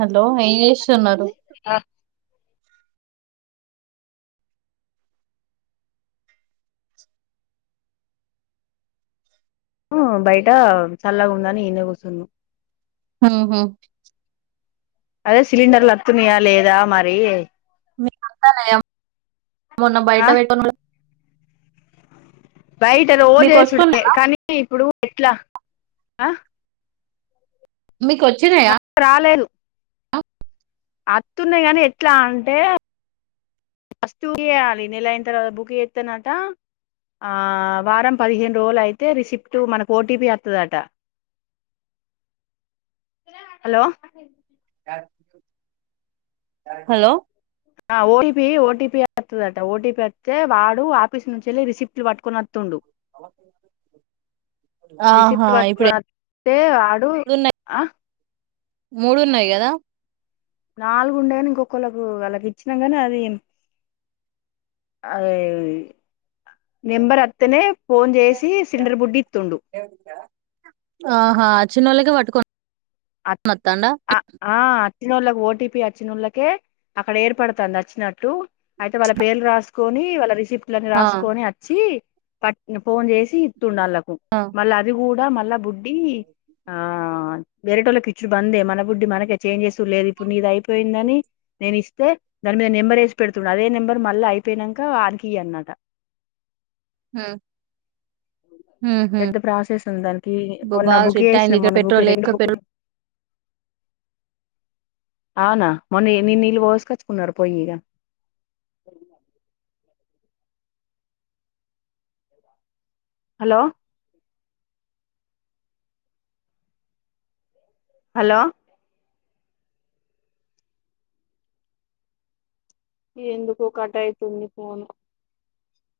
hello ఏయి చేసిన్నారు బయట చల్లగా ఉందాని ఈన్న కూర్చున్నా హహా అదే స సిలిండర్లత్తునయా లేదా మరి మీ అంత మొన్న బయట ఆ పెటుని బయట మీకు వస్తున్నా రోజేసుడే కానీ ఇప్పుడు ఎట్లా ఆ మీకు కొ మా రాలేను అతున్నాయి కాని ఎట్లా అంటే వస్తు బ చేయాలి నెల అయిన తర్వాత బుక్ చేస్తానట వారం పదిహేను రోజులు అయితే రిసిప్ట్ మనకు ఓటీపీ అస్తుందట హలో హలో ఓటీపీ ఓటీపీ వస్తుదట ఓటీపీ వస్తే వాడు ఆఫీస్ నుంచి వెళ్ళి రిసిప్ట్ పట్టుకుని ఆహా ప ఇప్పుడు ర ప అడు ఎప్పుడున్నాయి ఆ మూడు ఉన్నాయి కదా నాలుగు ఉండేయని ఇంకొకళ్ళకి వాళ్ళకి ఇచ్చినాం నీ అది అద నెంబర్ అత్తనే ఫోన్ చేసి సిలిండర్ బుడ్డి ఇత్తుండు ఆహా చిన్నోలకి వట్టుక అ ఆ వచ్చినోళ్ళకి ఓటీపీ వచ్చినోళ్ళకే అక్కడ ఏర్పడుతుంది వచ్చినట్టు అయితే వాళ్ళ పేర్లు రా కొని వాళ్ళ రిసిప్ట్లన్నీ ఆ రాసుకొని వచ్చి ప ఫోన్ చేసి తు నళ్లకు ఆ మళ్ళీ అది కూడా మళ్ళా బుడ్డి ఆ వేరటోలకిిచ్చు బందే మన బుడ్డి మనకే చేంజెస్ లేదు ఇప్పుడు నీది అయిపోయిందని నేను ే దాని మీద నెంబర్ వేసి పెడుతుండడు అదే నెంబర్ మళ్ళీ అయిపోయినాక ఆనకి అన్నట ఆ అ పెద్ద ప్రాసెస్ ఉంది దానికి మొన్న బాగా బుక్ స్ట్రిక్ట్ అయింది చేసినాం ఇక్కడ మొన్న బుక్ పెట్రోల్ రెండు ఎక్క పె బుక్లు అవునా మొన్న నిన్న నీళ్ళు పోసుకొచ్చుకున్నారు పోొయయి్యిక హలో హలో ఎందుకు కట అయితుంది ఫను